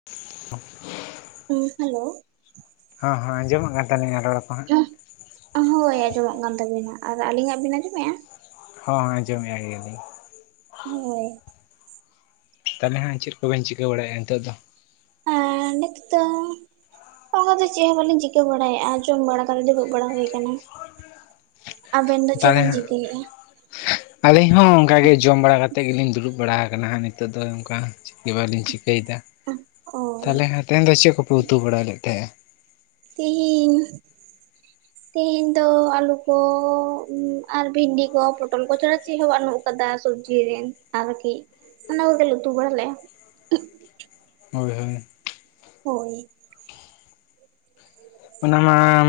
[unintelligible] ᱦᱮᱸ ᱦᱮᱞᱳ ᱾ ᱦᱚᱸ ᱦᱚᱸ ᱟᱸᱡᱚᱢᱚᱜ ᱠᱟᱱ ᱛᱟᱹᱞᱤᱧᱟ ᱨᱚᱲ ᱠᱚ? ᱦᱟᱸᱜ ᱦᱳᱭ ᱟᱸᱡᱚᱢᱚᱜ ᱠᱟᱱ ᱛᱟᱹᱵᱤᱱᱟ ᱟᱨ ᱟᱹᱞᱤᱧᱟᱜ ᱵᱤᱱ ᱟᱸᱡᱚᱢᱮᱜ-ᱟ? ᱦᱚᱸ ᱟᱸᱡᱚᱢᱮᱜ ᱜᱮᱭᱟᱞᱤᱧ᱾ ᱦᱳᱭ᱾ ᱛᱟᱦᱚᱞᱮ ᱦᱟᱸᱜ ᱪᱮᱫ ᱠᱚ ᱵᱤᱱ ᱪᱤᱠᱟᱹ ᱵᱟᱲᱟᱭ-ᱟ ᱱᱤᱛᱚᱜ ᱫᱚ᱾ ᱮ ᱱᱤᱛ ᱫᱚ ᱚᱱᱠᱟ ᱫᱚ ᱪᱮᱫ ᱦᱚᱸ ᱵᱟᱹᱞᱤᱧ ᱪᱤᱠᱟᱹ ᱵᱟᱲᱟᱭᱮᱟ ᱡᱚᱢ ᱵᱟᱲᱟ ᱠᱟᱛᱮᱫ ᱫᱩᱲᱩᱵ ᱵᱟᱲᱟ ᱦᱩᱭ ᱟᱠᱟᱱᱟ᱾ ᱟᱵᱮᱱ ᱫᱚ ᱪᱮᱫ ᱛᱟᱦᱚᱞᱮ ᱵᱤᱱ ᱦᱟᱸᱜ ᱪᱤᱠᱟᱹᱭᱮᱜ-ᱟ? ᱟᱹᱞᱤᱧ ᱦᱚᱸ ᱚᱱᱠᱟᱜ ᱜᱮ ᱡᱚᱢ ᱵᱟᱲᱟ ᱠᱟᱛᱮ ᱜᱮᱞᱤᱧ ᱫᱩᱲᱩᱵ ᱵᱟᱲᱟ ᱟᱠᱟᱱᱟ ᱦᱟᱸᱜ ᱱᱤᱛᱚᱜ ᱱᱤᱛᱚᱜ ᱫᱚ ᱚᱱᱠᱟ ᱪᱤᱠᱟᱹ ᱵᱟᱞᱤᱧ ᱪᱤᱠᱟᱹᱭᱮᱫᱟ᱾ ᱚ ᱛᱟᱦᱚᱞᱮ ᱦᱟᱸᱜ ᱛᱮᱦᱮᱧ ᱫᱚ ᱪᱮᱫ ᱠᱚᱯᱮ ᱩᱛᱩ ᱵᱟᱲᱟ ᱞᱮᱫ ᱛᱟᱦᱮ-ᱟ? ᱛᱤᱦᱤᱧ [unintelligible] ᱛᱤᱦᱤᱧ ᱫᱚ ᱟᱹᱞᱩ ᱠᱚ ᱟᱨ ᱵᱷᱤᱱᱰᱤ ᱠᱚ ᱯᱚᱴᱚᱞ ᱠᱚ ᱪᱷᱟᱲᱟ ᱪᱮᱫ ᱦᱚᱸ ᱵᱟᱹᱱᱩᱜ ᱠᱟᱫᱟ ᱥᱚᱵᱡᱤ ᱨᱤᱱ ᱟᱨᱠᱤ ᱚᱱᱟᱠᱚ ᱜᱮᱞᱮ ᱩᱛᱩ ᱵᱟᱲᱟ ᱞᱮ-ᱟ᱾ ᱦᱳᱭ ᱦᱳᱭ᱾ ᱦᱳᱭ᱾ ᱚᱱᱟ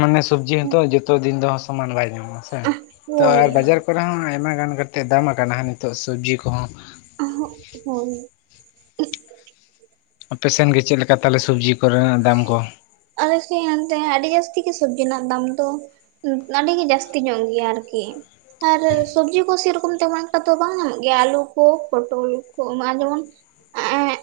ᱢᱟᱱᱮ ᱥᱚᱵᱡᱤ ᱦᱚᱸᱛᱚ ᱡᱚᱛᱚ ᱫᱤᱱ ᱫᱚ ᱥᱚᱢᱟᱱ ᱵᱟᱭ ᱧᱟᱢᱚᱜ ᱟᱥᱮ ᱛᱚ ᱦᱳᱭ ᱵᱟᱡᱟᱨ ᱠᱚ ᱨᱮ ᱦᱚᱸ ᱟᱭᱢᱟ ᱜᱟᱱ ᱠᱟᱛᱮᱜ ᱫᱟᱢ ᱟᱠᱟᱱᱟ ᱱᱤᱛᱚᱜ ᱥᱚᱵᱽᱡᱤ ᱠᱚᱦᱚᱸ᱾ ᱚᱦᱩ ᱦᱳᱭ᱾ ᱟᱯᱮ ᱥᱮᱱ ᱜᱮ ᱪᱮᱫ ᱞᱮᱠᱟ ᱛᱟᱞᱮ ᱥᱚᱵᱡᱤ ᱠᱚᱨᱮᱱᱟᱜ ᱫᱟᱢ ᱠᱚ? ᱟᱞᱮ ᱥᱮᱫ ᱮᱱᱛᱮ ᱟᱹᱰᱤ ᱡᱟᱹᱥᱛᱤ ᱜᱮ ᱥᱚᱵᱽᱡᱤ ᱨᱮᱱᱟᱜ ᱫᱟᱢ ᱫᱚ᱾ ᱟᱹᱰᱤ ᱜᱮ ᱡᱟᱹᱥᱛᱤ ᱧᱚᱜ ᱜᱮᱭᱟ ᱟᱨᱠᱤ᱾ ᱟᱨ ᱥᱚᱵᱡᱤ ᱠᱚ ᱥᱮᱨᱚᱠᱚᱢ ᱛᱮᱢᱚᱱ ᱮᱠᱴᱟ ᱫᱚ ᱵᱟᱝ ᱧᱟᱢᱚᱜ ᱜᱮᱭᱟ ᱟᱞᱩ ᱠᱚ ᱯᱚᱴᱚᱞ ᱠᱚ ᱡᱮᱢᱚᱱ ᱮᱸᱻ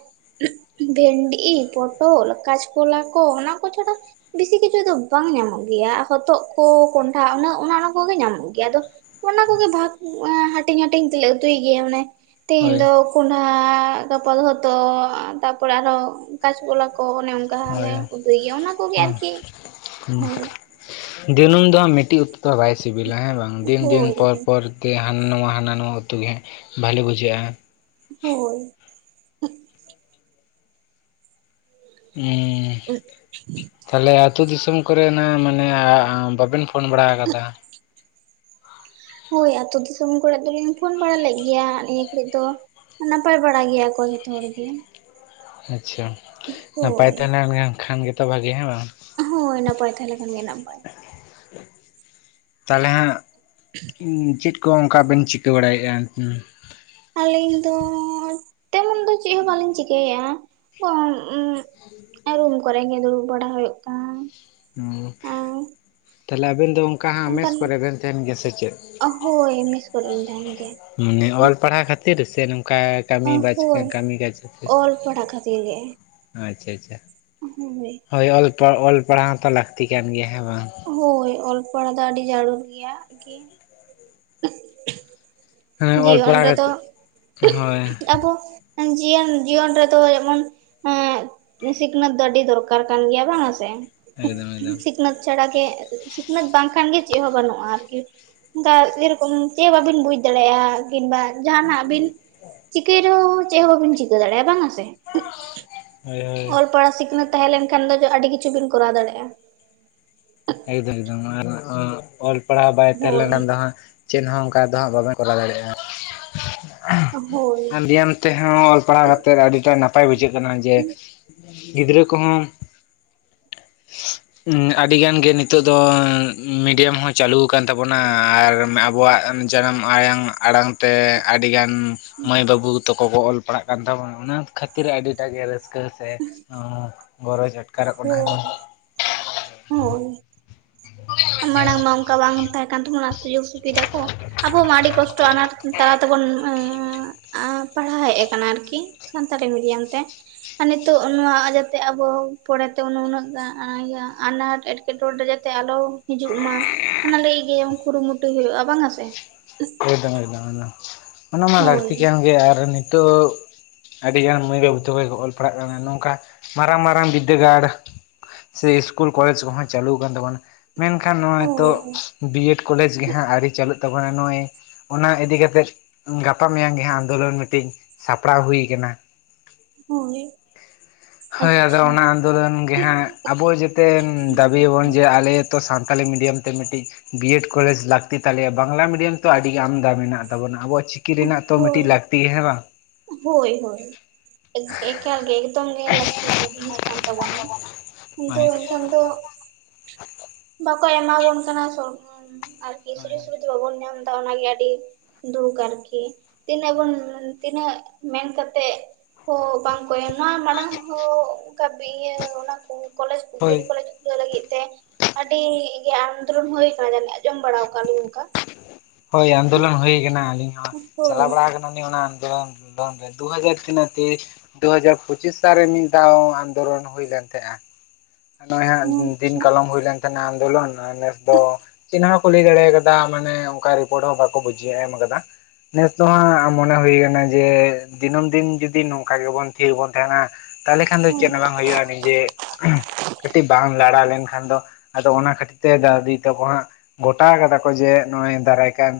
ᱵᱷᱮᱱᱰᱤ ᱯᱚᱴᱚᱞ ᱠᱟᱪᱠᱞᱟ ᱠᱚ ᱚᱱᱟ ᱠᱚ ᱪᱷᱟᱰᱟ ᱵᱮᱥᱤ ᱠᱤᱪᱷᱩ ᱫᱚ ᱵᱟᱝ ᱧᱟᱢᱚᱜ ᱜᱮᱭᱟ ᱦᱚᱛᱚᱫ ᱠᱚ ᱠᱚᱱᱰᱦᱟ ᱩᱱᱟᱹᱜ ᱚᱱᱟ ᱠᱚᱜᱮ ᱧᱟᱢᱚᱜ ᱜᱮᱭᱟ, ᱟᱫᱚ ᱚᱱᱟ ᱠᱚᱜᱮ ᱵᱷᱟᱜ ᱦᱟᱹᱴᱤᱧ ᱦᱟᱹᱴᱤᱧ ᱛᱮᱞᱮ ᱩᱛᱩᱭ ᱜᱮᱭᱟ, ᱢᱟᱱᱮ ᱛᱤᱦᱤᱧ ᱦᱳᱭ ᱫᱚ ᱠᱚᱸᱰᱷᱟ ᱜᱟᱯᱟ ᱫᱚ ᱦᱚᱛᱚᱜ ᱛᱟᱯᱚᱨ ᱟᱨᱦᱚᱸ ᱠᱟᱪᱠᱞᱟ ᱠᱚ ᱚ ᱚᱱᱮ ᱚᱱᱠᱟ ᱞᱮ ᱦᱳᱭ ᱩᱛᱩᱭ ᱜᱮᱭᱟ ᱚᱱᱟ ᱠᱚᱜᱮ ᱟᱨᱠᱤ ᱦᱩᱸ ᱦᱳᱭ᱾ ᱫᱤᱱᱟᱹᱢ ᱫᱚ ᱢᱤᱫᱴᱮᱡ ᱩᱛᱩ ᱫᱚ ᱵᱟᱭ ᱥᱤᱵᱤᱞᱟ ᱦᱮᱸ ᱵᱟᱝ ᱫᱤᱱ ᱫᱤᱱ ᱦᱳᱭ ᱯᱚᱨ ᱯᱚᱨ ᱛᱮᱜᱮ ᱦᱟᱱᱟ ᱱᱟᱣᱟ ᱦᱟᱱᱟ ᱱᱟᱣᱟ ᱩᱛᱩ ᱜᱮ ᱵᱷᱟᱞᱤ ᱵᱩᱡᱷᱟᱹᱜ-ᱟ᱾ ᱦᱳᱭ ᱾ [unintelligible] ᱩ [inaudible] ᱛᱟᱦᱚᱞᱮ ᱟᱹᱛᱩ ᱫᱤᱥᱚᱢ ᱠᱚᱨᱮᱱᱟᱜ ᱢᱟᱱᱮ ᱵᱟᱵᱮᱱ ᱯᱷᱳᱱ ᱵᱟᱲᱟ ᱟᱠᱟᱫᱟ᱾ ᱦᱳᱭ ᱟᱹᱛᱩ ᱫᱤᱥᱚᱢ ᱠᱚᱨᱮ ᱫᱚᱞᱤᱧ ᱯᱷᱳᱱ ᱵᱟᱲᱟ ᱞᱮᱫ ᱜᱮᱭᱟ ᱱᱤᱭᱟᱹ ᱠᱚᱨᱮ ᱫᱚ᱾ ᱱᱟᱯᱟᱹᱭ ᱵᱟᱲᱟ ᱜᱮᱭᱟ ᱠᱚ ᱡᱚᱛᱚ ᱦᱚᱲ ᱜᱮ᱾ ᱟᱪᱪᱷᱟ ᱱᱟᱯᱟᱭ ᱦᱳᱭ ᱛᱟᱦᱮᱸᱞᱮᱱ ᱠᱷᱟᱱ ᱜᱮᱛᱚ ᱵᱷᱟᱜᱤ ᱦᱮ ᱵᱟᱝ᱾ ᱦᱳᱭ ᱱᱟᱯᱟᱭ ᱛᱟᱸᱦᱮᱞᱮᱱ ᱠᱷᱟᱱ ᱜᱮ ᱱᱟᱯᱟᱭ᱾ [inaudible] ᱛᱟᱦᱚᱞᱮ ᱦᱟᱸᱜ ᱪᱮᱫ ᱠᱚ ᱚᱱᱠᱟ ᱵᱮᱱ ᱪᱤᱠᱟᱹ ᱵᱟᱲᱟᱭᱮᱫᱼᱟ᱾ ᱟᱹᱞᱤᱧ ᱫᱚ ᱛᱮᱢᱚᱱ ᱫᱚ ᱪᱮᱫ ᱦᱚᱸ ᱵᱟᱹᱞᱤᱧ ᱪᱤᱠᱟᱭᱟ᱾ ᱨᱩᱢ ᱠᱚᱨᱮ ᱜᱮ ᱫᱩᱲᱩᱵ ᱵᱟᱲᱟ ᱦᱩᱭᱩᱜ ᱠᱟᱱᱟ᱾ ᱦᱮᱸ ᱛᱟᱦᱞᱮ ᱟᱵᱮᱱ ᱫᱚ,, ᱚᱠᱟ ᱟᱢᱮᱥ ᱚᱱᱠᱟᱱ ᱠᱚᱨᱮ ᱵᱮᱱ ᱛᱟᱦᱮᱱ ᱜᱮᱭᱟ ᱥᱮ ᱪᱮᱫ? ᱦᱳᱭ ᱢᱮᱥ ᱠᱚᱨᱮ ᱞᱤᱧ ᱛᱟᱦᱮᱱ ᱜᱮᱭᱟ ᱢᱟᱱᱮ ᱚᱞ ᱯᱟᱲᱦᱟᱣ ᱠᱷᱟᱹᱛᱤᱨ ᱥᱮ ᱱᱚᱝᱠᱟ ᱠᱟᱹᱢᱤ ᱵᱟ ᱠᱟᱹᱢᱤ ᱠᱟᱡᱟ ᱠᱷᱟᱹᱛᱤᱨ ᱛᱮ᱾ ᱯᱟᱲᱟ ᱠᱷᱟᱹᱛᱤᱨ ᱜᱮ᱾ ᱟᱪᱪᱷᱟ ᱟᱪᱪᱷᱟ᱾ ᱦᱳᱭ, ᱦᱳᱭ ᱚᱞᱟᱲ ᱚᱞ ᱯᱟᱲᱦᱟᱣ ᱛᱚ ᱞᱟᱹᱠᱛᱤ ᱠᱟᱱ ᱜᱮᱭᱟ ᱦᱮᱸ ᱵᱟᱝ᱾ ᱦᱳᱭ ᱚᱞ ᱯᱟᱲᱦᱟᱣ ᱫᱚ ᱟᱹᱰᱤ ᱡᱟᱹᱨᱩᱲ ᱜᱮᱭᱟ ᱟᱨᱠᱤ᱾ ᱦᱮᱸ ᱚᱞ ᱡᱤᱭᱚᱱ ᱯᱟᱲᱦᱟᱣ ᱨᱮᱫᱚ ᱠᱟᱛᱮᱫ ᱦᱳᱭ ᱟᱵᱚ, ᱡᱤᱭᱚᱱ ᱡᱤᱭᱚᱱ ᱨᱮᱫᱚᱚ ᱡᱮᱢᱚᱱ ᱮᱸ ᱥᱤᱠᱷᱱᱟᱹᱛ ᱫᱚ ᱟᱹᱰᱤ ᱫᱚᱨᱠᱟᱨ᱾ ᱫᱚᱨᱠᱟᱨ ᱠᱟᱱ ᱜᱮᱭᱟ ᱵᱟᱝᱟ ᱥᱮ ᱮᱠᱫᱚᱢ ᱮᱠᱫᱚᱢ ᱥᱤᱠᱷᱱᱟᱹᱛ ᱪᱷᱟᱲᱟᱟᱜᱮ ᱥᱤᱠᱷᱱᱟᱹᱛ ᱵᱟᱝᱠᱷᱟᱱᱜᱮ ᱪᱮᱫ ᱦᱚᱸ ᱵᱟᱹᱱᱩᱜᱼᱟ ᱟᱨᱠᱤ᱾ ᱚᱱᱠᱟ ᱡᱨᱚᱠᱚᱢ ᱪᱮᱫ ᱵᱟᱹᱵᱤᱱ ᱵᱩᱡ ᱫᱟᱲᱮᱭᱟᱜᱼᱟ᱾ ᱠᱤᱵᱟ ᱡᱟᱦᱟᱱᱟᱜ ᱵᱤᱱ ᱪᱤᱠᱟᱹᱭ ᱨᱮᱦᱚᱸ ᱪᱮᱫ ᱦᱚᱸᱵᱤᱱ ᱪᱤᱠᱟᱹ ᱫᱟᱲᱮᱭᱟᱜᱼᱟ ᱵᱟᱝ ᱟᱥᱮ᱾ ᱦᱳᱭ ᱦᱳᱭ ᱚᱞ ᱯᱟᱲᱦᱟᱣ ᱥᱤᱠᱷᱱᱟᱹᱛ ᱛᱟᱦᱮᱸ ᱞᱮᱱᱠᱷᱟᱱ ᱫᱚ ᱟᱹᱰᱤ ᱠᱤᱪᱷᱩ ᱵᱤᱱ ᱠᱚᱨᱟᱣ ᱫᱟᱲᱮᱭᱟᱜᱼᱟ᱾ ᱮᱠᱫᱚᱢ ᱮᱠᱫᱚᱢ ᱟᱨ ᱚᱞ ᱯᱟᱲᱦᱟᱣ ᱵᱟᱭ ᱛᱟᱦᱮᱸ ᱦᱳᱭ ᱞᱮᱱᱟ ᱫᱚ ᱦᱟᱸᱜ ᱪᱮᱫ ᱦᱚᱸ ᱚᱱᱠᱟ ᱫᱚ ᱦᱟᱸᱜ ᱵᱟᱵᱮ ᱠᱚᱨᱟᱣ ᱫᱟᱲᱮᱭᱟᱜᱼᱟ ᱦᱳᱭ ᱵᱮᱭᱟᱢ ᱛᱮᱦᱚᱸ ᱚᱞ ᱯᱟᱲᱦᱟᱣ ᱠᱟᱛᱮᱫ ᱟᱹᱰᱤ ᱴᱟ ᱱᱟᱯᱟᱭ ᱵᱩᱡᱷᱟᱹᱜ ᱠᱟᱱᱟ ᱡᱮ ᱜᱤᱫᱽᱨᱟᱹ ᱠᱚᱦᱚᱸ ᱟᱹᱰᱤ ᱜᱟᱱ ᱜᱮ ᱱᱤᱛᱚᱜ ᱫᱚ ᱢᱤᱰᱤᱭᱟᱢ ᱦᱚᱸ ᱪᱟᱹᱞᱩᱠᱟᱱ ᱛᱟᱵᱚᱱᱟ ᱟᱨ ᱟᱵᱚᱣᱟᱜ ᱡᱟᱱᱟᱢ ᱟᱲᱟᱝ ᱟᱲᱟᱝ ᱛᱮ ᱟᱹᱰᱤᱜᱟᱱ ᱢᱟᱹᱭ ᱵᱟᱹᱵᱩ ᱛᱟᱠᱚ ᱠᱚ ᱚᱞ ᱯᱟᱲᱦᱟᱜ ᱠᱟᱱ ᱛᱟᱵᱚᱱᱟ ᱚᱱᱟ ᱠᱷᱟᱹᱛᱤᱨ ᱟᱹᱰᱤᱴᱟᱜ ᱜᱮ ᱨᱟᱹᱥᱠᱟᱹ ᱨᱟᱹᱥᱠᱟᱹ ᱥᱮ ᱜᱚᱨᱚᱡᱽ ᱟᱴᱠᱟᱨᱚᱜ ᱠᱟᱱᱟ᱾ ᱦᱳᱭ ᱦᱳᱭ, ᱢᱟᱲᱟᱝ ᱢᱟ ᱚᱱᱠᱟ ᱵᱟᱝ ᱛᱟᱦᱮᱸ ᱠᱟᱱ ᱛᱟᱵᱱᱟ ᱚᱱᱟ ᱥᱩᱡᱳᱜ᱾ ᱥᱩᱵᱤᱫᱟ ᱠᱚ ᱟᱵᱚ ᱢᱤ ᱠᱚᱥᱴᱚ ᱟᱱᱟᱴ ᱛᱟᱨᱟ ᱛᱮᱵᱚᱱ ᱯᱟᱲᱦᱟᱣ ᱦᱮᱡ ᱠᱟᱱᱟ ᱟᱨᱠᱤ ᱥᱟᱱᱛᱟᱲᱤ ᱢᱤᱰᱤᱭᱟᱢ ᱛᱮ᱾ ᱟᱨ ᱱᱤᱛᱚᱜ ᱱᱚᱣᱟ ᱡᱟᱛᱮ ᱟᱵᱚ ᱯᱚᱨᱮᱛᱮ ᱩᱱᱟᱹᱜ ᱟᱱᱟᱴ ᱮᱴᱠᱮᱴ ᱮᱴᱠᱮᱴᱚᱬᱮ ᱨᱮ ᱡᱟᱛᱮ ᱟᱞᱚ ᱦᱤᱡᱩᱜ ᱢᱟ ᱚᱱᱟ ᱞᱟᱹᱜᱤᱫ ᱜᱮ ᱠᱩᱨᱩᱢᱩᱴᱩ ᱦᱩᱭᱩᱜᱼᱟ ᱵᱟᱝ ᱟ ᱥᱮ᱾ ᱮᱠᱫᱚᱢ ᱮᱫᱚᱢ ᱚᱱᱟ ᱢᱟ ᱦᱳᱭ ᱞᱟᱹᱠᱛᱤ ᱠᱟᱱ ᱜᱮ ᱟᱨ ᱱᱤᱛᱚᱜ ᱟᱹᱰᱤᱜᱟᱱ ᱢᱟᱹᱭ ᱵᱟᱹᱵᱩ ᱛᱟᱠᱚ ᱠᱚ ᱚᱞ ᱯᱟᱲᱦᱟᱜ ᱠᱟᱱᱟ ᱱᱚᱝᱠᱟ ᱢᱟᱨᱟᱝ ᱢᱟᱨᱟᱝ ᱵᱤᱫᱽᱫᱟᱹᱜᱟᱲᱽ ᱥᱮ ᱤᱥᱠᱩᱞ ᱠᱚᱞᱮᱡᱽ ᱠᱚᱦᱚᱸ ᱪᱟᱹᱞᱩ ᱟᱠᱟᱱ ᱛᱟᱵᱚᱱᱟ ᱢᱮᱱᱠᱷᱟᱱ ᱱᱚᱜᱚᱭ ᱛᱚ ᱦᱳᱭ ᱵᱤ ᱮᱰ ᱠᱚᱞᱮᱡᱽ ᱜᱮ ᱦᱟᱸᱜ ᱟᱹᱣᱨᱤ ᱪᱟᱹᱞᱩᱜ ᱛᱟᱵᱚᱱᱟ ᱱᱚᱜᱼᱭ᱾ ᱚᱱᱟ ᱤᱫᱤᱠᱟ ᱠᱟᱛᱮᱜ ᱜᱟᱯᱟ ᱢᱮᱭᱟᱝ ᱜᱮ ᱦᱟᱸᱜ ᱟᱱᱫᱳᱞᱚᱱ ᱢᱤᱫᱴᱮᱱ ᱥᱟᱯᱲᱟᱣ ᱦᱩᱭ ᱟᱠᱟᱱᱟ᱾ ᱦᱳᱭ, ᱦᱳᱭ ᱟᱫᱚ ᱟᱪᱪᱷᱟ ᱚᱱᱟ ᱟᱱᱫᱳᱞᱚᱱ ᱜᱮᱦᱟᱸᱜ ᱟᱵᱚ ᱡᱟᱛ ᱛᱮ ᱫᱟᱹᱵᱤᱭᱟᱵᱚᱱ ᱡᱮ ᱟᱞᱮ ᱦᱚᱛᱚ ᱥᱟᱱᱛᱟᱞᱤ ᱢᱤᱰᱤᱭᱟᱢ ᱛᱮ ᱢᱤᱫᱴᱤᱡ ᱵᱤᱭᱮᱰ ᱠᱚᱞᱮᱡᱽ ᱞᱟᱹᱠᱛᱤ ᱛᱟᱞᱮᱭᱟ ᱵᱟᱝᱞᱟ ᱢᱤᱰᱤᱭᱟᱢ ᱛᱚ ᱟᱹᱰᱤᱜ ᱟᱢᱫᱟ ᱢᱮᱱᱟᱜ ᱛᱟᱵᱚᱱᱟ ᱟᱵᱚᱣᱟᱜ ᱪᱤ ᱠᱤ ᱨᱮᱱᱟᱜ ᱛᱚ ᱢᱤᱫᱴᱤᱡ ᱦᱳᱭ ᱞᱟᱹᱠᱛᱤ ᱦᱮᱸ ᱵᱟᱝ᱾ ᱦᱳᱭ ᱦᱳᱭ ᱮᱠᱟᱞ ᱜᱮ ᱮᱠᱫᱚᱢ ᱜᱮ ᱞᱟᱹᱠᱛᱤ ᱠᱟᱱ ᱡᱤᱱᱤᱥ ᱠᱟᱱ ᱛᱟᱵᱚᱱᱟ᱾ ᱠᱤᱱᱛᱩ ᱦᱳᱭ ᱮᱱᱠᱷᱟᱱ ᱫᱚ ᱵᱟᱠᱚ ᱮᱢᱟᱵᱚᱱ ᱠᱟᱱᱟ ᱥᱚᱨᱠᱟᱨ ᱟᱨ ᱥᱩᱡᱳᱜᱽ ᱦᱳᱭ ᱥᱩᱵᱤᱫᱷᱟ ᱵᱟᱵᱚᱱ ᱧᱟᱢ ᱮᱫᱟ ᱚᱱᱟᱜᱮ ᱟᱹᱰᱤ ᱫᱩᱠ ᱟᱨᱠᱤ ᱛᱤᱱᱟᱹᱜ ᱵᱚᱱ ᱛᱤᱱᱟᱹᱜ ᱢᱮᱱ ᱠᱟᱛᱮᱫ ᱦᱚᱸ ᱵᱟᱝ ᱠᱚ ᱮᱢᱟ ᱢᱟᱲᱟᱝ ᱦᱚᱸ ᱚᱱᱠᱟ ᱤᱭᱟᱹ ᱚᱱᱟ ᱠᱚ ᱠᱚᱞᱮᱡᱽ ᱠᱚᱜᱮ ᱦᱳᱭ ᱠᱚᱞᱮᱡᱽ ᱠᱷᱩᱞᱟᱹᱣ ᱞᱟᱹᱜᱤᱫ ᱛᱮ ᱟᱹᱰᱤ ᱜᱮ ᱟᱱᱫᱳᱞᱚᱱ ᱦᱩᱭ ᱟᱠᱟᱱᱟ ᱡᱟᱹᱱᱤᱡ ᱡᱚᱢ ᱵᱟᱲᱟᱣ ᱟᱠᱟᱫ ᱞᱤᱧ᱾ ᱚᱱᱠᱟ ᱦᱳᱭ ᱟᱱᱫᱳᱞᱚᱱ ᱦᱩᱭᱟᱠᱟᱱᱟ ᱟᱹᱞᱤᱧ ᱦᱚᱸ ᱦᱳᱭ ᱪᱟᱞᱟᱣ ᱵᱟᱲᱟ ᱠᱟᱱᱟ ᱡᱚᱠᱷᱚᱱ ᱜᱮ ᱚᱱᱟ ᱟᱱᱫᱚᱞᱚᱱ ᱟᱱᱫᱚᱞᱚᱱ ᱜᱮ ᱫᱩ ᱦᱟᱡᱟᱨ ᱛᱤᱱᱟᱹᱜ ᱛᱮᱣᱮᱥ ᱫᱩᱦᱟᱡᱟᱨ ᱯᱩᱪᱤᱥ ᱥᱟᱞᱨᱮ ᱢᱤᱫ ᱫᱷᱟᱣ ᱟᱱᱫᱚᱞᱚᱱ ᱦᱩᱭᱞᱮᱱ ᱛᱟᱦᱮᱸᱜ-ᱟ᱾ ᱱᱚᱜ-ᱚᱭ ᱦᱟᱸᱜ ᱫᱤᱱ ᱟᱪᱪᱷᱟ ᱠᱟᱞᱚᱢ ᱦᱩᱭ ᱞᱮᱱ ᱛᱟᱦᱮᱸᱱᱟ ᱟᱱᱫᱳᱞᱚᱱ ᱟᱨ ᱱᱮᱥ ᱫᱚ ᱪᱮᱫᱦᱟᱹᱜ ᱠᱩᱞᱤ ᱫᱟᱲᱮ ᱠᱟᱫᱟ ᱢᱟᱱᱮ ᱚᱱᱠᱟ ᱨᱤᱯᱚᱨᱴ ᱦᱚᱸ ᱵᱟᱠᱚ ᱵᱩᱡᱷᱟᱹ ᱮᱢ ᱟᱠᱟᱫᱟ᱾ ᱱᱮᱥ ᱫᱚ ᱦᱟᱸᱜ ᱢᱚᱱᱮ ᱦᱩᱭ ᱠᱟᱱᱟ ᱡᱮ ᱫᱤᱱᱟᱹᱢ ᱫᱤᱱ ᱡᱩᱫᱤ ᱱᱚᱝᱠᱟ ᱜᱮᱵᱚᱱ ᱛᱷᱤᱨ ᱵᱚᱱ ᱛᱟᱦᱮᱱᱟ ᱛᱟᱦᱚᱞᱮ ᱠᱷᱟᱱ ᱫᱚ ᱪᱮᱫ ᱦᱳᱭ ᱦᱚᱸ ᱵᱟᱝ ᱦᱳᱭᱳᱜ-ᱟ ᱱᱤᱡᱮ ᱠᱟᱹᱴᱤᱡ ᱵᱟᱝ ᱞᱟᱲᱟ ᱞᱮᱱᱠᱷᱟᱱ ᱫᱚ ᱟᱫᱚ ᱚᱱᱟ ᱠᱷᱟᱹᱛᱤᱨ ᱛᱮ ᱫᱟᱫᱟ ᱫᱤᱫᱤ ᱛᱟᱠᱚ ᱦᱟᱸᱜ ᱜᱚᱴᱟ ᱟᱠᱟᱫᱟ ᱠᱚ ᱡᱮ ᱱᱚᱜ ᱚᱭ ᱫᱟᱨᱟᱭ ᱠᱟᱱ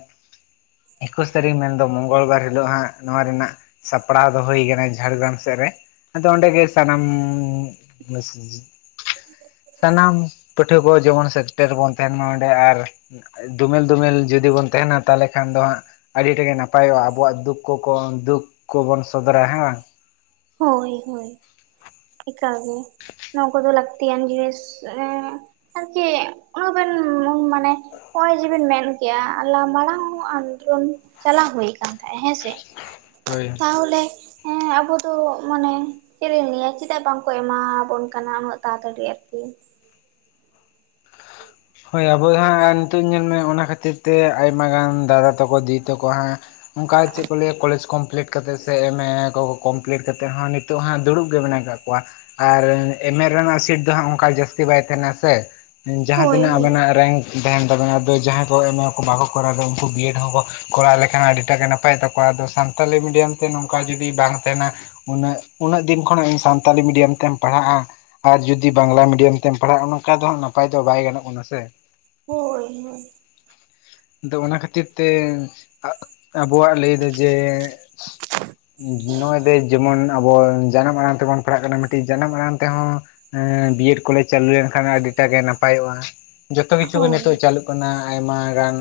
ᱮᱠᱩᱥ ᱛᱟᱹᱨᱤᱠᱷ ᱢᱮᱱᱫᱚ ᱢᱚᱝᱜᱚᱞ ᱵᱟᱨ ᱦᱤᱞᱚᱜ ᱦᱟᱸᱜ ᱱᱚᱣᱟ ᱨᱮᱱᱟᱜ ᱥᱟᱯᱲᱟᱣ ᱫᱚ ᱦᱩᱭ ᱠᱟᱱᱟ ᱡᱷᱟᱲᱜᱨᱟᱢ ᱥᱮᱫ ᱨᱮ᱾ ᱟᱫᱚ ᱚᱸᱰᱮ ᱜᱮ ᱥᱟᱱᱟᱢ ᱥᱟᱱᱟᱢ ᱯᱟᱹᱴᱷᱣᱟᱹ ᱠᱚ ᱡᱮᱢᱚᱱ ᱥᱮᱴᱮᱨ ᱵᱚᱱ ᱛᱟᱦᱮᱱ ᱢᱟ ᱚᱸᱰᱮ ᱟᱨ ᱫᱚᱢᱮᱞ ᱫᱚᱢᱮᱞ ᱡᱩᱫᱤ ᱵᱚᱱ ᱛᱟᱦᱮᱱᱟ ᱛᱟᱦᱞᱮ ᱠᱷᱟᱱ ᱫᱚ ᱦᱟᱸᱜ ᱟᱹᱰᱤ ᱴᱟ ᱜᱮ ᱱᱟᱯᱟᱭᱚᱜ-ᱟ ᱟᱵᱚᱣᱟᱜ ᱫᱩᱠ ᱠᱚᱵᱚᱱ ᱥᱚᱫᱚᱨ ᱟ ᱦᱮᱸ ᱵᱟᱝ᱾ ᱦᱳᱭ ᱦᱳᱭ ᱮᱠᱟᱞ ᱜᱮ᱾ ᱱᱚᱣᱟ ᱠᱚᱫᱚ ᱞᱟᱹᱠᱛᱤᱭᱟᱱ ᱡᱤᱱᱤᱥ ᱮ ᱟᱨᱪᱮᱜ ᱚᱱᱟ ᱵᱮᱱ ᱢᱟᱱᱮ ᱦᱚᱜᱚᱭ ᱡᱮ ᱵᱤᱱ ᱢᱮᱱ ᱠᱮᱭᱟ ᱟ ᱢᱟᱲᱟᱝ ᱦᱚᱸ ᱟᱱᱫᱳᱨᱚᱱ ᱪᱟᱞᱟᱣ ᱦᱩᱭ ᱟᱠᱟᱱ ᱛᱟᱦᱮᱸᱜ-ᱟ ᱦᱮᱸᱥᱮ᱾ ᱦᱳᱭ ᱛᱟᱦᱞᱮ ᱮ ᱟᱵᱚ ᱫᱚ ᱛᱚ ᱢᱟᱱᱮ ᱪᱮᱫ ᱞᱤᱧ ᱞᱟ. ᱭ ᱟ᱾ ᱪᱮᱫᱟᱜ ᱵᱟᱝᱠᱚ ᱮᱢᱟ ᱵᱚᱱ ᱠᱟᱱᱟ ᱩᱱᱟᱹᱜ ᱛᱟᱲᱟ ᱛᱟᱹᱲᱤ ᱟᱨᱠᱤ? ᱦᱳᱭ ᱟᱵᱚ ᱦᱟᱸᱜ ᱟᱨ ᱱᱤᱛᱚᱜ ᱧᱮᱞ ᱢᱮ ᱚᱱᱟ ᱠᱷᱟᱹᱛᱤᱨ ᱛᱮ ᱟᱭᱢᱟ ᱜᱟᱱ ᱫᱟᱫᱟ ᱛᱟᱠᱚ ᱫᱤᱫᱤ ᱛᱟᱠᱚ ᱦᱟᱸᱜ ᱚᱱᱠᱟ ᱪᱮᱫ ᱠᱚ ᱞᱟᱹᱭᱟ ᱠᱚᱞᱮᱡᱽ ᱠᱚᱢᱯᱞᱤᱴ ᱠᱟᱛᱮᱫ ᱥᱮ ᱮᱢᱮ ᱠᱚᱠᱚ ᱠᱚᱢᱯᱞᱤᱴ ᱠᱟᱛᱮᱫ ᱦᱚᱸ ᱱᱤᱛ ᱱᱤᱛᱚᱜ ᱦᱟᱜ ᱫᱩᱲᱩᱵ ᱜᱮ ᱢᱮᱱᱟᱜ ᱠᱟᱜ ᱠᱚᱣᱟ᱾ ᱟᱨ ᱮᱢᱮ ᱨᱮᱱᱟᱜ ᱥᱤᱴ ᱫᱚ ᱦᱟᱜ ᱚᱱᱠᱟ ᱡᱟᱹᱥᱛᱤ ᱵᱟᱭ ᱛᱟᱦᱮᱱᱟ ᱥᱮ ᱡᱟᱦᱟᱸ ᱦᱳᱭ ᱛᱤᱱᱟᱹᱜ ᱦᱳᱭ ᱟᱵᱮᱱᱟᱜ ᱨᱮᱝᱠ ᱛᱟᱦᱮᱱ ᱛᱟᱵᱮᱱᱟ ᱟᱫᱚ ᱡᱟᱦᱟᱸᱭ ᱠᱚ ᱮᱢᱟᱠᱚ ᱵᱟᱠᱚ ᱠᱚᱨᱟᱣ ᱮᱫᱟ ᱩᱱᱠᱩ ᱵᱤᱭᱮᱰ ᱦᱚᱸᱠᱚ ᱠᱚᱨᱟᱣ ᱞᱮᱠᱷᱟᱱ ᱟᱹᱰᱤᱴᱟᱜ ᱜᱮ ᱱᱟᱯᱟᱭ ᱛᱟᱠᱚᱣᱟ ᱟᱫᱚ ᱥᱟᱱᱛᱟᱞᱤ ᱢᱤᱰᱤᱭᱟᱢ ᱛᱮ ᱱᱚᱝᱠᱟ ᱡᱩᱫᱤ ᱵᱟᱝ ᱛᱟᱦᱮᱱᱟ ᱩᱱᱟᱹᱜ ᱩᱱᱟᱹᱜ ᱫᱤᱱ ᱠᱷᱚᱱ ᱥᱟᱱᱛᱟᱞᱤ ᱢᱤᱰᱤᱭᱟᱢ ᱛᱮᱢ ᱯᱟᱲᱦᱟᱜ-ᱟ᱾ ᱟᱨ ᱡᱩᱫᱤ ᱵᱟᱝᱞᱟ ᱢᱤᱰᱤᱭᱟᱢ ᱛᱮᱢ ᱯᱟᱲᱦᱟᱜ-ᱟ ᱱᱚᱱᱠᱟ ᱫᱚ ᱦᱟᱜ ᱱᱟᱯᱟᱭ ᱫᱚ ᱵᱟᱭ ᱜᱟᱱᱚᱜ ᱠᱟᱱᱟ ᱥᱮ᱾ ᱦᱳᱭ ᱦᱳᱭ᱾ [inaudible] ᱫᱚ ᱚᱱᱟ ᱠᱷᱟᱹᱛᱤᱨ ᱛᱮ ᱟᱜ ᱟᱵᱚᱣᱟᱜ ᱞᱟᱹᱭ ᱫᱚ ᱡᱮ ᱱᱚᱜ ᱚᱭ ᱡᱮᱢᱚᱱ ᱟᱵᱚ ᱡᱟᱱᱟᱢ ᱟᱲᱟᱝ ᱛᱮᱵᱚᱱ ᱯᱟᱲᱦᱟᱜ ᱠᱟᱱᱟ ᱢᱤᱫᱴᱤᱡ ᱡᱟᱱᱟᱢ ᱟᱲᱟᱝ ᱛᱮᱦᱚᱸ ᱮᱸ ᱵᱤᱭᱮᱰ ᱠᱚᱞᱮᱡ ᱪᱟᱹᱞᱩ ᱞᱮᱱᱠᱷᱟᱡ ᱟᱹᱰᱤᱴᱟᱜ ᱜᱮ ᱱᱟᱯᱟᱭᱚᱜ-ᱟ᱾ ᱡᱚᱛᱚ ᱠᱤᱪᱷᱩ ᱜᱮ ᱦᱳᱭ ᱱᱤᱛᱚᱜ ᱪᱟᱹᱞᱩᱜ ᱠᱟᱱᱟ ᱟᱭᱢᱟ ᱜᱟᱱ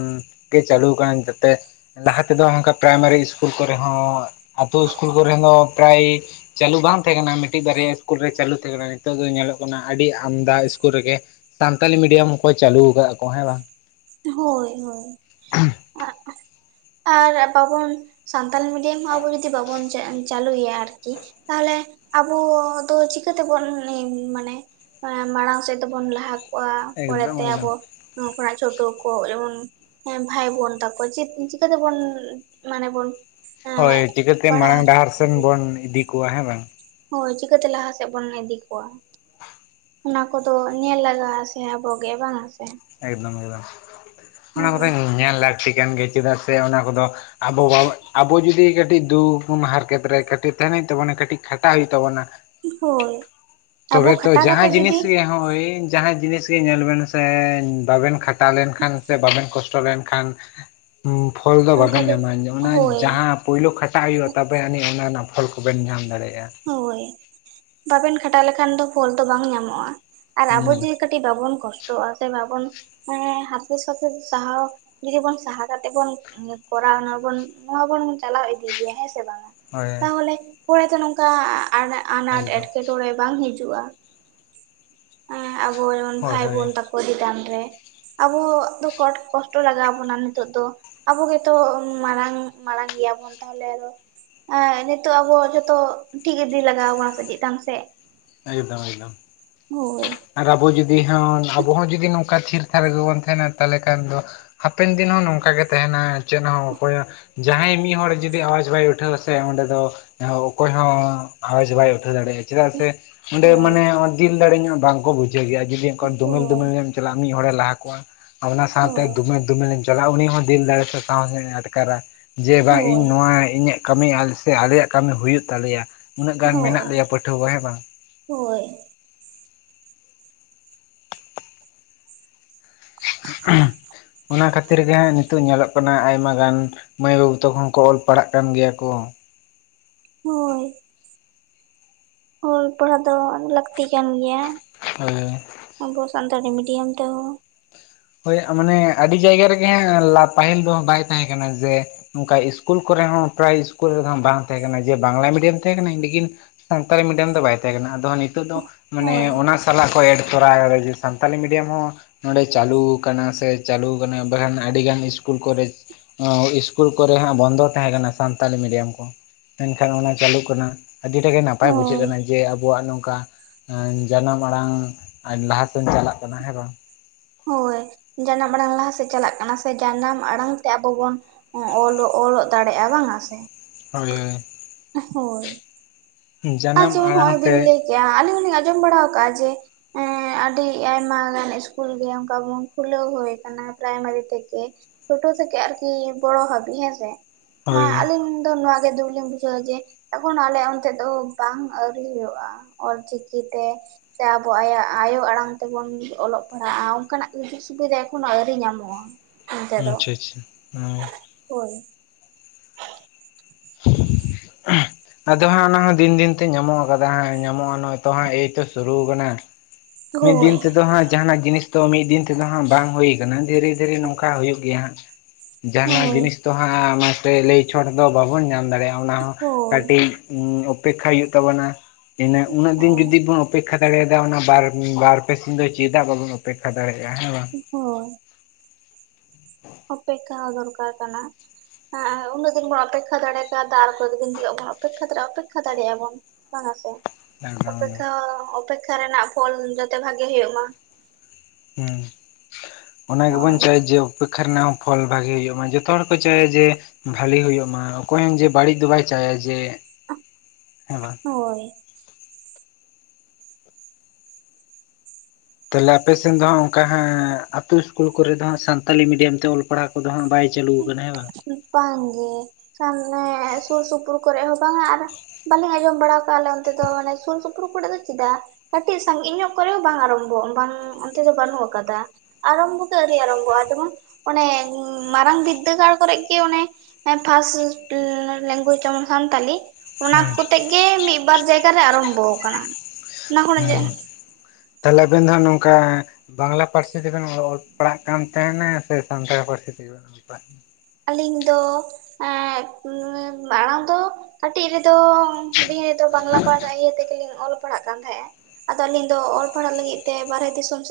ᱜᱮ ᱪᱟᱹᱞᱩᱠ ᱠᱟᱱᱟ ᱡᱟᱛᱮᱼᱼ ᱞᱟᱦᱟ ᱛᱮᱫᱚ ᱚᱱᱠᱟ ᱯᱨᱟᱭᱢᱟᱨᱤ ᱥᱠᱩᱞ ᱠᱚᱨᱮ ᱦᱚᱸ ᱟᱛᱳ ᱥᱠᱩᱞ ᱠᱚᱨᱮ ᱦᱚᱸ ᱯᱨᱟᱭᱼᱼ ᱪᱟᱹᱞᱩ ᱵᱟᱝ ᱛᱟᱦᱮᱸ ᱠᱟᱱᱟ ᱢᱤᱫᱴᱤᱡ ᱵᱟᱨᱭᱟ ᱤᱥᱠᱩᱞ ᱨᱮ ᱪᱟᱹᱞᱩ ᱛᱟᱦᱮᱸ ᱠᱟᱱᱟ ᱱᱤᱛᱚᱜ ᱫᱚ ᱧᱮᱞᱚᱜ ᱠᱟᱱᱟ ᱟᱹᱰᱤ ᱟᱢᱫᱟ ᱤᱥᱠᱩᱞ ᱨᱮᱜᱮᱼᱼ ᱥᱟᱱᱛᱟᱞᱤ ᱢᱤᱰᱤᱭᱟᱢ ᱦᱚᱸ ᱠᱚ ᱪᱟᱹᱞᱩ ᱟᱠᱟᱫ ᱠᱚ ᱦᱮᱸ ᱵᱟᱝ? ᱦᱳᱭ ᱦᱳᱭ᱾ [unintelligible] ᱟᱨ ᱵᱟᱵᱚᱱ ᱥᱟᱱᱛᱟᱞᱤ ᱢᱤᱰᱤᱭᱟᱢ ᱦᱚᱸ ᱟᱵᱚ ᱡᱩᱫᱤ ᱵᱟᱵᱚᱱ ᱡᱮᱼᱼ ᱪᱟᱹᱞᱩᱭᱟ ᱟᱨᱠᱤ ᱛᱟᱦᱚᱞᱮ ᱟᱵᱚ ᱫᱚ ᱪᱤᱠᱟᱹ ᱛᱮᱵᱚᱱ ᱢᱟᱱᱮ ᱼᱼ ᱢᱟᱲᱟᱝ ᱥᱮᱫ ᱛᱮᱵᱚᱱ ᱞᱟᱦᱟ ᱠᱚᱜᱼᱟ ᱮᱠᱫᱚᱢ ᱯᱚᱨᱮᱛᱮ ᱮᱠᱫᱚᱢ ᱟᱵᱚ [unintelligible] ᱵᱷᱟᱭ ᱵᱳᱱ ᱛᱟᱠᱳ ᱪᱮᱫ? ᱪᱤᱠᱟᱹ ᱛᱮᱵᱚᱱ ᱢᱟᱱᱮ ᱵᱚᱱ ᱮᱸ ᱦᱳᱭ ᱪᱤᱠᱟᱹᱛᱮ ᱯᱟᱲᱦᱟᱣ ᱢᱟᱲᱟᱝ ᱦᱚᱪᱚ ᱰᱟᱦᱟᱨ ᱥᱮᱱ ᱠᱚᱣᱟ, ᱵᱚᱱ ᱤᱫᱤ ᱠᱚᱣᱟ ᱦᱮᱸ ᱵᱟᱝ? ᱦᱳᱭ ᱪᱤᱠᱟᱹᱛᱮ ᱞᱟᱦᱟ ᱥᱮᱫ ᱵᱚᱱ ᱤᱫᱤ ᱠᱚᱣᱟ? ᱚᱱᱟ ᱠᱚᱫᱚ ᱧᱮᱞ ᱞᱟᱜᱟᱜ ᱟ ᱥᱮ ᱟᱵᱚ ᱜᱮ ᱵᱟᱝ ᱥᱮ? ᱮᱠᱫᱚᱢ ᱮᱠᱫᱚᱢ ᱚᱱᱟ ᱠᱚᱫᱚ ᱧᱮᱞ ᱞᱟᱹᱠᱛᱤ ᱠᱟᱱ ᱜᱮᱭᱟ ᱪᱮᱫᱟᱜ ᱥᱮ ᱚᱱᱟ ᱠᱚᱫᱚ ᱟᱵᱚ ᱵᱟᱵᱚ ᱟᱵᱚ ᱡᱩᱫᱤ ᱠᱟᱹᱴᱤᱡ [inaudible] ᱦᱟᱨᱠᱮᱛ ᱨᱮ ᱠᱟᱹᱴᱤᱡ ᱛᱟᱦᱮᱱ ᱦᱩᱭᱩᱜ ᱛᱟᱵᱚᱱᱟ ᱠᱟᱹᱴᱤᱡ ᱠᱷᱟᱴᱟᱜ ᱦᱩᱭᱩᱜ ᱛᱟᱵᱚᱱᱟ᱾ ᱦᱳᱭ᱾ ᱟᱵᱚ ᱛᱚᱵᱮ ᱛᱚ ᱠᱷᱟᱴᱟᱣ ᱡᱟᱦᱟᱸ ᱠᱟᱛᱮᱜ ᱡᱤᱱᱤᱥ ᱡᱩᱫᱤ ᱨᱮᱭᱟᱝ ᱦᱳᱭ ᱡᱟᱦᱟᱸ ᱡᱤᱱᱤᱥ ᱜᱮ ᱧᱮᱞ ᱵᱮᱱ ᱥᱮ ᱵᱟᱵᱮᱱ ᱠᱷᱟᱴᱟᱣ ᱞᱮᱱᱠᱷᱟᱱ ᱥᱮ ᱵᱟᱵᱮᱱ ᱠᱚᱥᱴᱚ ᱞᱮᱱᱠᱷᱟᱱ ᱯᱷᱚᱞ ᱫᱚ ᱚᱱᱠᱟ ᱵᱟᱠᱮᱱ ᱜᱮ ᱧᱟᱢᱟ ᱚᱱᱟ ᱦᱳᱭ ᱡᱟᱦᱟᱸ ᱯᱳᱭᱞᱳ ᱠᱷᱟᱴᱟᱜ ᱦᱩᱭᱩᱜᱼᱟ ᱛᱚᱵᱮ ᱟᱹᱱᱤᱡ ᱚᱱᱟ ᱨᱮᱱᱟᱜ ᱯᱷᱚᱞ ᱠᱚᱵᱮᱱ ᱧᱟᱢ ᱫᱟᱲᱮᱭᱟᱜᱼᱟ᱾ ᱦᱳᱭ ᱵᱟᱵᱮᱱ ᱠᱷᱟᱴᱟᱣ ᱞᱮᱠᱷᱟᱱ ᱫᱚ ᱯᱷᱚᱞ ᱫᱚ ᱵᱟᱝ ᱧᱟᱢᱚᱜᱼᱟ ᱟᱨ ᱦᱩᱸ ᱟᱵᱚ ᱡᱮ ᱠᱟᱹᱴᱤᱡ ᱵᱟᱵᱚᱱ ᱠᱚᱥᱴᱚᱜᱼᱟ ᱥᱮ ᱵᱟᱵᱚᱱ ᱦᱮ ᱦᱟᱨᱠᱮᱛ ᱥᱟᱥᱮᱛ ᱥᱟᱦᱟᱣ ᱠᱟ ᱡᱩᱫᱤ ᱵᱚᱱ ᱥᱟᱦᱟ ᱠᱟᱛᱮᱜ ᱵᱚᱱ ᱠᱚᱨᱟᱣ ᱱᱟ ᱵᱚᱱ ᱱᱚᱣᱟ ᱵᱚᱱ ᱪᱟᱞᱟᱣ ᱤᱫᱤ ᱜᱮᱭᱟ ᱦᱮᱸ ᱥᱮ ᱵᱟᱝᱟ? ᱦᱳᱭ ᱛᱟᱦᱚᱞᱮ ᱯᱚᱨᱮ ᱫᱚ ᱱᱚᱝᱠᱟ ᱟᱱᱟᱴ ᱮᱠᱫᱚᱢ ᱮᱴᱠᱮᱴᱚᱬᱮ ᱵᱟᱝ ᱦᱤᱡᱩᱜᱼᱟ ᱟᱵᱚ ᱡᱮᱢᱚᱱ ᱦᱳᱭ ᱵᱷᱟᱭ ᱵᱳᱱ ᱦᱳᱭ ᱛᱟᱠᱳ ᱪᱮᱛᱟᱱ ᱨᱮ ᱟᱵᱚ ᱫᱚ ᱠᱚᱴ ᱠᱚᱥᱴᱚ ᱞᱟᱜᱟᱣ ᱵᱚᱱᱟ ᱱᱤᱛᱚᱜ ᱫᱚᱼᱼ ᱟᱵᱚ ᱜᱮᱛᱚ ᱢᱟᱲᱟᱝ ᱢᱟᱲᱟᱝ ᱜᱮᱭᱟᱵᱚᱱ ᱛᱟᱦᱚᱞᱮ ᱟᱫᱚ ᱮ ᱱᱤᱛᱚᱜ ᱟᱵᱚ ᱡᱚᱛᱚ ᱴᱷᱤᱠ ᱤᱫᱤ ᱞᱟᱜᱟᱣ ᱵᱚᱱᱟ ᱥᱮ ᱪᱮᱛᱟᱱ ᱥᱮᱼᱼ ᱮᱠᱫᱚᱢ ᱮᱠᱫᱚᱢᱼᱼ ᱟᱨ ᱟᱵᱚ ᱡᱩᱫᱤ ᱦᱚᱸ ᱟᱵᱚ ᱦᱚᱸ ᱡᱩᱫᱤ ᱱᱚᱝᱠᱟ ᱛᱷᱤᱨ ᱛᱷᱟᱨ ᱨᱮᱜᱮ ᱵᱚᱱ ᱛᱮᱦᱮᱱᱟ ᱛᱟᱦᱚᱞᱮ ᱠᱷᱟᱱ ᱫᱚ ᱦᱟᱯᱮᱱ ᱫᱤᱱ ᱦᱚᱸ ᱱᱚᱝᱠᱟ ᱜᱮ ᱛᱮᱦᱮᱱᱟ ᱪᱮᱫ ᱦᱚᱸ ᱚᱠᱚᱭᱟᱜ ᱡᱟᱦᱟᱸᱭ ᱢᱤᱫ ᱦᱚᱲ ᱡᱩᱫᱤ ᱟᱣᱟᱡᱽ ᱵᱟᱭ ᱩᱴᱷᱟᱹᱣᱟ ᱥᱮ ᱚᱸᱰᱮ ᱫᱚ ᱮᱦᱚ ᱚᱠᱚᱭ ᱦᱚᱸ ᱟᱣᱟᱡᱽ ᱵᱟᱭ ᱩᱴᱷᱟᱹᱣ ᱫᱟᱲᱮ ᱪᱮᱫᱟᱜ ᱥᱮ ᱚᱸᱰᱮ ᱢᱟᱱᱮ ᱫᱤᱞ ᱫᱟᱲᱮ ᱧᱚᱜ ᱵᱟᱝᱠᱚ ᱵᱩᱡᱷᱟᱹᱣ ᱜᱮᱭᱟ ᱟᱨ ᱡᱩᱫᱤ ᱚᱱᱠᱟ ᱫᱳᱢᱮᱞ ᱫᱳᱢᱮᱞ ᱧᱚᱜ ᱮᱢ ᱪᱟᱞᱟᱜᱼᱟ ᱢᱤᱫ ᱢᱤᱫ ᱦᱚᱲᱮ ᱞᱟᱦᱟ ᱠᱚᱜᱼᱟ ᱟᱨ ᱚᱱᱟ ᱥᱟᱶᱛᱮ ᱦᱳᱭ, ᱫᱚᱢᱮᱞ ᱫᱚᱢᱮᱞᱮᱢ ᱪᱟᱞᱟᱜᱼᱟ ᱩᱱᱤ ᱦᱚᱸ ᱫᱤᱞ ᱫᱟᱲᱮ ᱥᱮ ᱥᱟᱦᱚᱥ-ᱮ ᱟᱴᱠᱟᱨᱟ᱾ ᱡᱮ ᱵᱟᱝ ᱦᱳᱭ, ᱤᱧ ᱱᱚᱣᱟ ᱤᱧᱟᱹᱜ ᱠᱟᱹᱢᱤ ᱥᱮ ᱟᱞᱮᱭᱟᱜ ᱠᱟᱹᱢᱤ ᱦᱩᱭᱩᱜ ᱛᱟᱞᱮᱭᱟ ᱩᱱᱟᱹ ᱜᱟᱱ ᱢᱮᱱᱟᱜ ᱦᱳᱭ, ᱞᱮᱭᱟ ᱯᱟᱹᱴᱷᱩᱣᱟᱹ ᱦᱮᱸ ᱵᱟᱝ? ᱦᱳᱭ᱾ ᱚᱱᱟ ᱠᱷᱟᱹᱛᱤᱨ ᱜᱮ ᱦᱟᱸᱜ ᱱᱤᱛᱳᱜ ᱧᱮᱞᱚᱜ ᱠᱟᱱᱟ ᱟᱭᱢᱟ ᱜᱟᱱ ᱢᱟᱹᱭ ᱵᱟᱹᱵᱩ ᱛᱟᱠᱩ ᱦᱚᱸ ᱠᱚ ᱚᱞ ᱯᱟᱲᱦᱟᱜ ᱠᱟᱱ ᱜᱮᱭᱟ ᱠᱚ᱾ ᱦᱳᱭ᱾ ᱦᱳᱭ ᱯᱟᱲᱦᱟᱜ ᱫᱚ ᱞᱟᱹᱠᱛᱤ ᱠᱟᱱ ᱜᱮᱭᱟᱼᱼ ᱦᱳᱭ ᱦᱳᱭ᱾ ᱟᱵᱚ ᱥᱟᱱᱛᱟᱲᱤ ᱢᱤᱰᱤᱭᱟᱢ ᱛᱮᱦᱚᱸ᱾ ᱦᱳᱭ ᱢᱟᱱᱮ ᱟᱹᱰᱤ ᱡᱟᱭᱜᱟ ᱨᱮᱜᱮ ᱦᱟᱸᱜ ᱞᱟ ᱯᱟᱹᱦᱤᱞ ᱫᱚ ᱵᱟᱭ ᱛᱟᱦᱮᱸ ᱠᱟᱱᱟ ᱡᱮ ᱱᱚᱠᱟ ᱤᱥᱠᱩᱞ ᱠᱚᱨᱮ ᱦᱚᱸ ᱯᱨᱟᱭ ᱤᱥᱠᱩᱞ ᱨᱮᱦᱚᱸ ᱵᱟᱝ ᱛᱟᱦᱮᱸ ᱠᱟᱱᱟ ᱡᱮ ᱵᱟᱝᱞᱟ ᱢᱤᱰᱤᱭᱟᱢ ᱛᱟᱦᱮᱸ ᱠᱟᱱᱟ ᱞᱮᱠᱤᱱ ᱥᱟᱱᱛᱟᱲᱤ ᱢᱤᱰᱤᱭᱟᱢ ᱫᱚ ᱵᱟᱭ ᱛᱮᱦᱮᱸ ᱠᱟᱱᱟ ᱟᱫᱚ ᱦᱟᱸᱜ ᱱᱤᱛᱚᱜ ᱫᱚ ᱢᱟᱱᱮ ᱦᱳᱭ ᱚᱱᱟ ᱥᱟᱞᱟᱜ ᱠᱚ ᱮᱰ ᱛᱚᱨᱟ ᱠᱟᱫᱟ ᱡᱮ ᱥᱟᱱᱛᱟᱞᱤ ᱢᱤᱰᱤᱭᱟᱢ ᱦᱚᱸ ᱱᱚᱰᱮ ᱪᱟᱹᱞᱩᱣ ᱠᱟᱱᱟ ᱥᱮ ᱪᱟᱹᱞᱩᱣ ᱠᱟᱱᱟ ᱵᱟᱠᱷᱟᱱ ᱟᱹᱰᱤ ᱜᱟᱱ ᱤᱥᱠᱩᱞ ᱠᱚᱞᱮᱡᱽ ᱚᱸᱻ ᱤᱥᱠᱩᱞ ᱠᱚᱨᱮ ᱦᱟᱸᱜ ᱵᱚᱱᱫᱚ ᱛᱟᱦᱮᱸ ᱠᱟᱱᱟ ᱥᱟᱱᱛᱟᱞᱤ ᱢᱤᱰᱤᱭᱟᱢ ᱠᱚ᱾ ᱢᱮᱱᱠᱷᱟᱱ ᱚᱱᱟ ᱪᱟᱹᱞᱩᱜ ᱠᱟᱱᱟ ᱟᱹᱰᱤᱴᱟᱜ ᱜᱮ ᱱᱟᱯᱟᱭ ᱵᱩᱡᱷᱟᱹᱜ ᱦᱳᱭ ᱠᱟᱱᱟ ᱡᱮ ᱟᱵᱚᱣᱟᱜ ᱱᱚᱝᱠᱟ ᱟᱸ ᱡᱟᱱᱟᱢ ᱟᱲᱟᱝ ᱞᱟᱦᱟ ᱥᱮᱱ ᱪᱟᱞᱟᱜ ᱠᱟᱱᱟ ᱦᱮᱸ ᱵᱟᱝ ᱦᱳᱭ ᱡᱟᱱᱟᱢ ᱟᱲᱟᱝ ᱞᱟᱦᱟ ᱥᱮᱫ ᱪᱟᱞᱟᱜ ᱠᱟᱱᱟ ᱥᱮ ᱡᱟᱱᱟᱢ ᱟᱲᱟᱝ ᱛᱮ ᱟᱵᱚ ᱵᱚᱱ ᱚᱞ ᱚᱞᱚᱜ ᱫᱟᱲᱮᱭᱟᱜᱼᱟ ᱵᱟᱝ ᱟ ᱥᱮ᱾ ᱦᱳᱭ ᱦᱳᱭ᱾ ᱦᱳᱭ᱾ ᱟᱨ ᱡᱟᱱᱟᱢ ᱡᱮᱢᱚᱱ ᱟᱲᱟᱝ ᱦᱚᱸᱜᱼᱚᱭ ᱛᱮ ᱵᱤᱱ ᱞᱟᱹᱭ ᱠᱮᱜᱼᱟ ᱟᱹᱞᱤᱧ ᱦᱚᱸᱞᱤᱧ ᱟᱸᱡᱚᱢ ᱵᱟᱲᱟᱣ ᱠᱟᱜᱼᱟ ᱡᱮ ᱮᱸ ᱟᱹᱰᱤ ᱟᱭᱢᱟ ᱜᱟᱱ ᱤᱥᱠᱩᱞ ᱜᱮ ᱚᱝᱠᱟ ᱵᱚᱱ ᱠᱷᱩᱞᱟᱹᱣ ᱦᱩᱭ ᱠᱟᱱᱟ ᱯᱨᱟᱭᱢᱟᱨᱤ ᱛᱷᱮᱠᱮ, ᱪᱳᱴᱳ ᱛᱷᱮᱠᱮ ᱟᱨᱠᱤ ᱵᱚᱲᱚ ᱦᱟᱹᱵᱤ ᱦᱮᱸ ᱥᱮ? ᱦᱮᱸ ᱦᱳᱭ ᱟᱹᱞᱤᱧ ᱫᱚ ᱱᱚᱣᱟ ᱜᱮ ᱫᱩᱠ ᱞᱤᱧ ᱵᱩᱡᱷᱟᱹᱣᱟ ᱡᱮ ᱮᱠᱷᱚᱱ ᱟᱞᱮ ᱚᱱᱛᱮᱡ ᱫᱚ ᱵᱟᱝ ᱟᱹᱣᱨᱤ ᱦᱩᱭᱩᱜᱼᱟ ᱚᱞᱪᱤᱠᱤ ᱛᱮ ᱥᱮ ᱟᱵᱚ ᱟᱭᱟᱜ ᱟᱭᱳ ᱟᱲᱟᱝ ᱛᱮᱵᱚᱱ ᱚᱞᱚᱜ ᱯᱟᱲᱦᱟᱜᱼᱟ ᱚᱝᱠᱟᱱᱟᱜ ᱥᱩᱡᱩᱠ ᱥᱩᱵᱤᱫᱷᱟ ᱮᱠᱷᱚᱱᱳ ᱟᱹᱣᱨᱤ ᱧᱟᱢᱚᱜᱼᱟ᱾ ᱟᱪᱪᱷᱟ ᱟᱪᱪᱷᱟ ᱦᱳᱭ᱾ ᱦᱚᱭ᱾ [unintelligible] ᱟᱫᱚ ᱦᱟᱸᱜ ᱚᱱᱟ ᱦᱚᱸ ᱫᱤᱱ ᱫᱤᱱ ᱛᱮ ᱧᱟᱢᱚᱜᱼᱟ ᱠᱟᱫᱟ ᱦᱟᱸᱜ ᱧᱟᱢᱚᱜᱼᱟ ᱱᱚᱜᱼᱚᱭ ᱛᱚ ᱦᱟᱸᱜ ᱮᱭᱛᱳ ᱥᱩᱨᱩᱣ ᱠᱟᱱᱟ᱾ ᱢᱤᱫ ᱦᱳᱭ ᱫᱤᱱ ᱛᱮᱫᱚ ᱦᱟᱸᱜ ᱡᱟᱦᱟᱸᱱᱟᱜ ᱡᱤᱱᱤᱥ ᱛᱚ ᱢᱤᱫ ᱫᱤᱱ ᱛᱮᱫᱚ ᱦᱟᱸᱜ ᱵᱟᱝ ᱦᱩᱭ ᱠᱟᱱᱟ᱾ ᱫᱷᱤᱨᱤ ᱫᱷᱤᱨᱤ ᱱᱚᱝᱠᱟ ᱦᱩᱭᱩᱜ ᱜᱮᱭᱟ ᱦᱟᱸᱜ, ᱡᱟᱦᱟᱸᱱᱟᱜ ᱦᱳᱭ ᱡᱤᱱᱤᱥ ᱛᱚ ᱦᱟᱸᱜ ᱚᱱᱟ ᱛᱮ ᱞᱟᱹᱭ ᱪᱷᱚᱰ ᱫᱚ ᱵᱟᱵᱚᱱ ᱧᱟᱢ ᱫᱟᱲᱮᱭᱟᱜᱼᱟ ᱚᱱᱟ ᱦᱚᱸ ᱦᱳᱭ ᱠᱟᱹᱴᱤᱡ ᱩᱸ ᱚᱯᱮᱠᱷᱟᱭ ᱦᱳᱭᱳᱜ ᱛᱟᱵᱚᱱᱟ ᱤᱱᱟᱹ ᱩᱱᱟᱹᱜ ᱫᱤᱱ ᱦᱳᱭ ᱡᱩᱫᱤ ᱵᱚᱱ ᱚᱯᱮᱠᱷᱟ ᱫᱟᱲᱮᱭᱟᱫᱟ ᱚᱱᱟ ᱵᱟᱨ ᱩᱸ ᱵᱟᱨ ᱯᱮ ᱥᱤᱧ ᱫᱚ ᱪᱮᱫᱟᱜ ᱵᱟᱵᱚᱱ ᱚᱯᱮᱠᱷᱟ ᱫᱟᱲᱮᱭᱟᱜᱼᱟ ᱦᱮᱸ ᱵᱟᱝ᱾ ᱦᱚᱭ᱾ ᱦᱮ [inaudible] ᱚᱯᱮᱠᱠᱷᱟ ᱦᱚᱸ ᱫᱚᱨᱠᱟᱨ ᱠᱟᱱᱟ᱾ ᱟᱸᱟᱸ ᱩᱱᱟᱹᱜ ᱫᱤᱱ ᱵᱚᱱ ᱚᱯᱮᱠᱠᱷᱟ ᱫᱟᱲᱮ ᱠᱟᱣᱫᱟ ᱟᱨ ᱠᱚᱭᱮᱠ ᱫᱤᱱ ᱜᱤ [inaudible] ᱚᱯᱮᱠᱠᱷᱟ [unintelligible] ᱚᱯᱮᱠᱠᱷᱟ ᱫᱟᱲᱮᱭᱟᱜᱼᱟ ᱵᱚᱱ᱾ ᱵᱟᱝᱟ ᱥᱮ? ᱚᱯᱮᱠᱷᱟ ᱚ ᱚᱯᱮᱠᱠᱷᱟ ᱨᱮᱱᱟᱜ ᱯᱷᱚᱞ ᱡᱟᱛᱮ ᱵᱷᱟᱜᱮ ᱦᱩᱭᱩᱜ ᱢᱟ᱾ ᱦᱩᱸ, ᱚᱱᱟ ᱜᱮᱵᱚᱱ ᱦᱳᱭ ᱪᱟᱹᱭ ᱡᱮ ᱩᱯᱮᱠᱷᱟ ᱨᱮᱱᱟᱜ ᱦᱚᱸ ᱯᱷᱚᱞ ᱵᱷᱟᱜᱤ ᱦᱩᱭᱩᱜ ᱢᱟ᱾ ᱡᱚᱛᱚ ᱦᱚᱲ ᱠᱚ ᱪᱟᱹᱭᱟ ᱡᱮ ᱵᱷᱟᱞᱤ ᱦᱩᱭᱩᱜ ᱢᱟ ᱚᱠᱚᱭ ᱦᱚᱸ ᱡᱮ ᱵᱟᱹᱲᱤᱡ ᱫᱚ ᱵᱟᱭ ᱪᱟᱭᱟ ᱡᱮ, ᱦᱮᱸ ᱵᱟᱝ? ᱦᱳᱭ᱾ ᱛᱟᱦᱚᱞᱮ ᱟᱯᱮ ᱥᱮᱱ ᱫᱚ ᱦᱟᱸᱜ ᱚᱝᱠᱟ ᱦᱟᱸᱜ ᱟᱛᱩ ᱤᱥᱠᱩᱞ ᱠᱚᱨᱮ ᱫᱚ ᱦᱟᱸᱜ ᱥᱟᱱᱛᱟᱞᱤ ᱢᱤᱰᱤᱭᱟᱢ ᱛᱮ ᱚᱞ ᱯᱟᱲᱦᱟ ᱠᱚᱫᱚ ᱦᱟᱸᱜ ᱵᱟᱭ ᱪᱟᱹᱞᱩᱣ ᱠᱟᱱᱟ ᱦᱮᱸ ᱵᱟᱝ? ᱵᱟᱝ ᱜᱮ [unintelligible] ᱥᱩᱨ ᱥᱩᱯᱩᱨ ᱠᱚᱨᱮᱜ ᱦᱚᱸ ᱵᱟᱝᱟ ᱟᱨ ᱵᱟᱞᱮ ᱟᱸᱡᱚᱢ ᱵᱟᱲᱟᱣ ᱠᱟᱜᱼᱟ ᱟᱞᱮ ᱚᱱᱛᱮ ᱫᱚ ᱢᱟᱱᱮ ᱥᱩᱨ ᱥᱩᱯᱩᱨ ᱠᱚᱲᱮᱜ ᱫᱚ ᱪᱮᱫᱟᱜ, ᱠᱟᱹᱴᱤᱡ ᱥᱟᱺᱜᱤᱧ ᱧᱚᱜ ᱠᱚᱨᱮ ᱦᱚᱸ ᱵᱟᱝ ᱟᱨᱟᱢᱵᱚ ᱵᱟᱝ ᱚᱱᱛᱮ ᱫᱚ ᱵᱟᱹᱱᱩᱜ ᱟᱠᱟᱫᱟ᱾ ᱟᱨᱟᱢᱵᱚ ᱫᱚ ᱟᱹᱨᱤ ᱟᱨᱟᱢᱵᱚᱜᱼᱟ ᱡᱮᱢᱚᱱ ᱚᱱᱮ ᱩᱸᱻ ᱢᱟᱨᱟᱝ ᱵᱤᱫᱽᱫᱟᱹᱜᱟᱲ ᱠᱚᱨᱮᱜ ᱜᱮ ᱚᱱᱮ ᱮᱸ ᱯᱷᱟᱥᱴ ᱞᱮᱝᱜᱩᱭᱮᱡᱽ ᱡᱮᱢᱚᱱ ᱥᱟᱱᱛᱟᱞᱤ ᱚᱱᱟ ᱦᱮᱸ ᱠᱚᱛᱮᱜ ᱜᱮ ᱢᱤᱫᱵᱟᱨ ᱡᱟᱭᱜᱟ ᱨᱮ ᱟᱨᱟᱢᱵᱷᱚ ᱟᱠᱟᱱᱟ ᱚᱱᱟ ᱠᱷᱚᱱᱟᱜ ᱡᱟ ᱛᱟᱞᱦᱮ ᱟᱵᱮᱱ ᱫᱚ ᱦᱟᱸᱜ ᱱᱚᱝᱠᱟ ᱵᱟᱝᱞᱟ ᱯᱟᱹᱨᱥᱤ ᱛᱮ ᱵᱮᱱ ᱚᱞ ᱯᱟᱲᱦᱟᱜ ᱠᱟᱱ ᱛᱟᱦᱮᱱᱟ ᱥᱮ ᱥᱟᱱᱛᱟᱲᱤ ᱯᱟᱹᱨᱥᱤ ᱛᱮᱜᱤ ᱵᱮᱱ ᱚᱞ ᱯᱟᱲᱦᱟᱜ ᱟᱹᱞᱤᱧ ᱫᱚ ᱮᱸᱜ ᱩᱸ ᱢᱟᱲᱟᱝ ᱫᱚ ᱠᱟᱹᱴᱤᱡ ᱨᱮᱫᱚ ᱦᱩᱰᱤᱧ ᱨᱮᱫᱚ ᱵᱟᱝᱞᱟ ᱯᱟᱦᱟᱴᱟ ᱤᱭᱟᱹ ᱛᱮᱜᱮ ᱞᱤᱧ ᱚᱞ ᱯᱟᱲᱦᱟᱜ ᱠᱟᱱ ᱛᱟᱦᱮᱸᱜᱼᱟ, ᱟᱫᱚ ᱟᱹᱞᱤᱧ ᱫᱚ ᱚᱞ ᱯᱟᱲᱦᱟᱜ ᱞᱟᱹᱜᱤᱫ ᱛᱮ ᱵᱟᱨᱦᱮ ᱫᱤᱥᱚᱢ ᱥᱮᱫ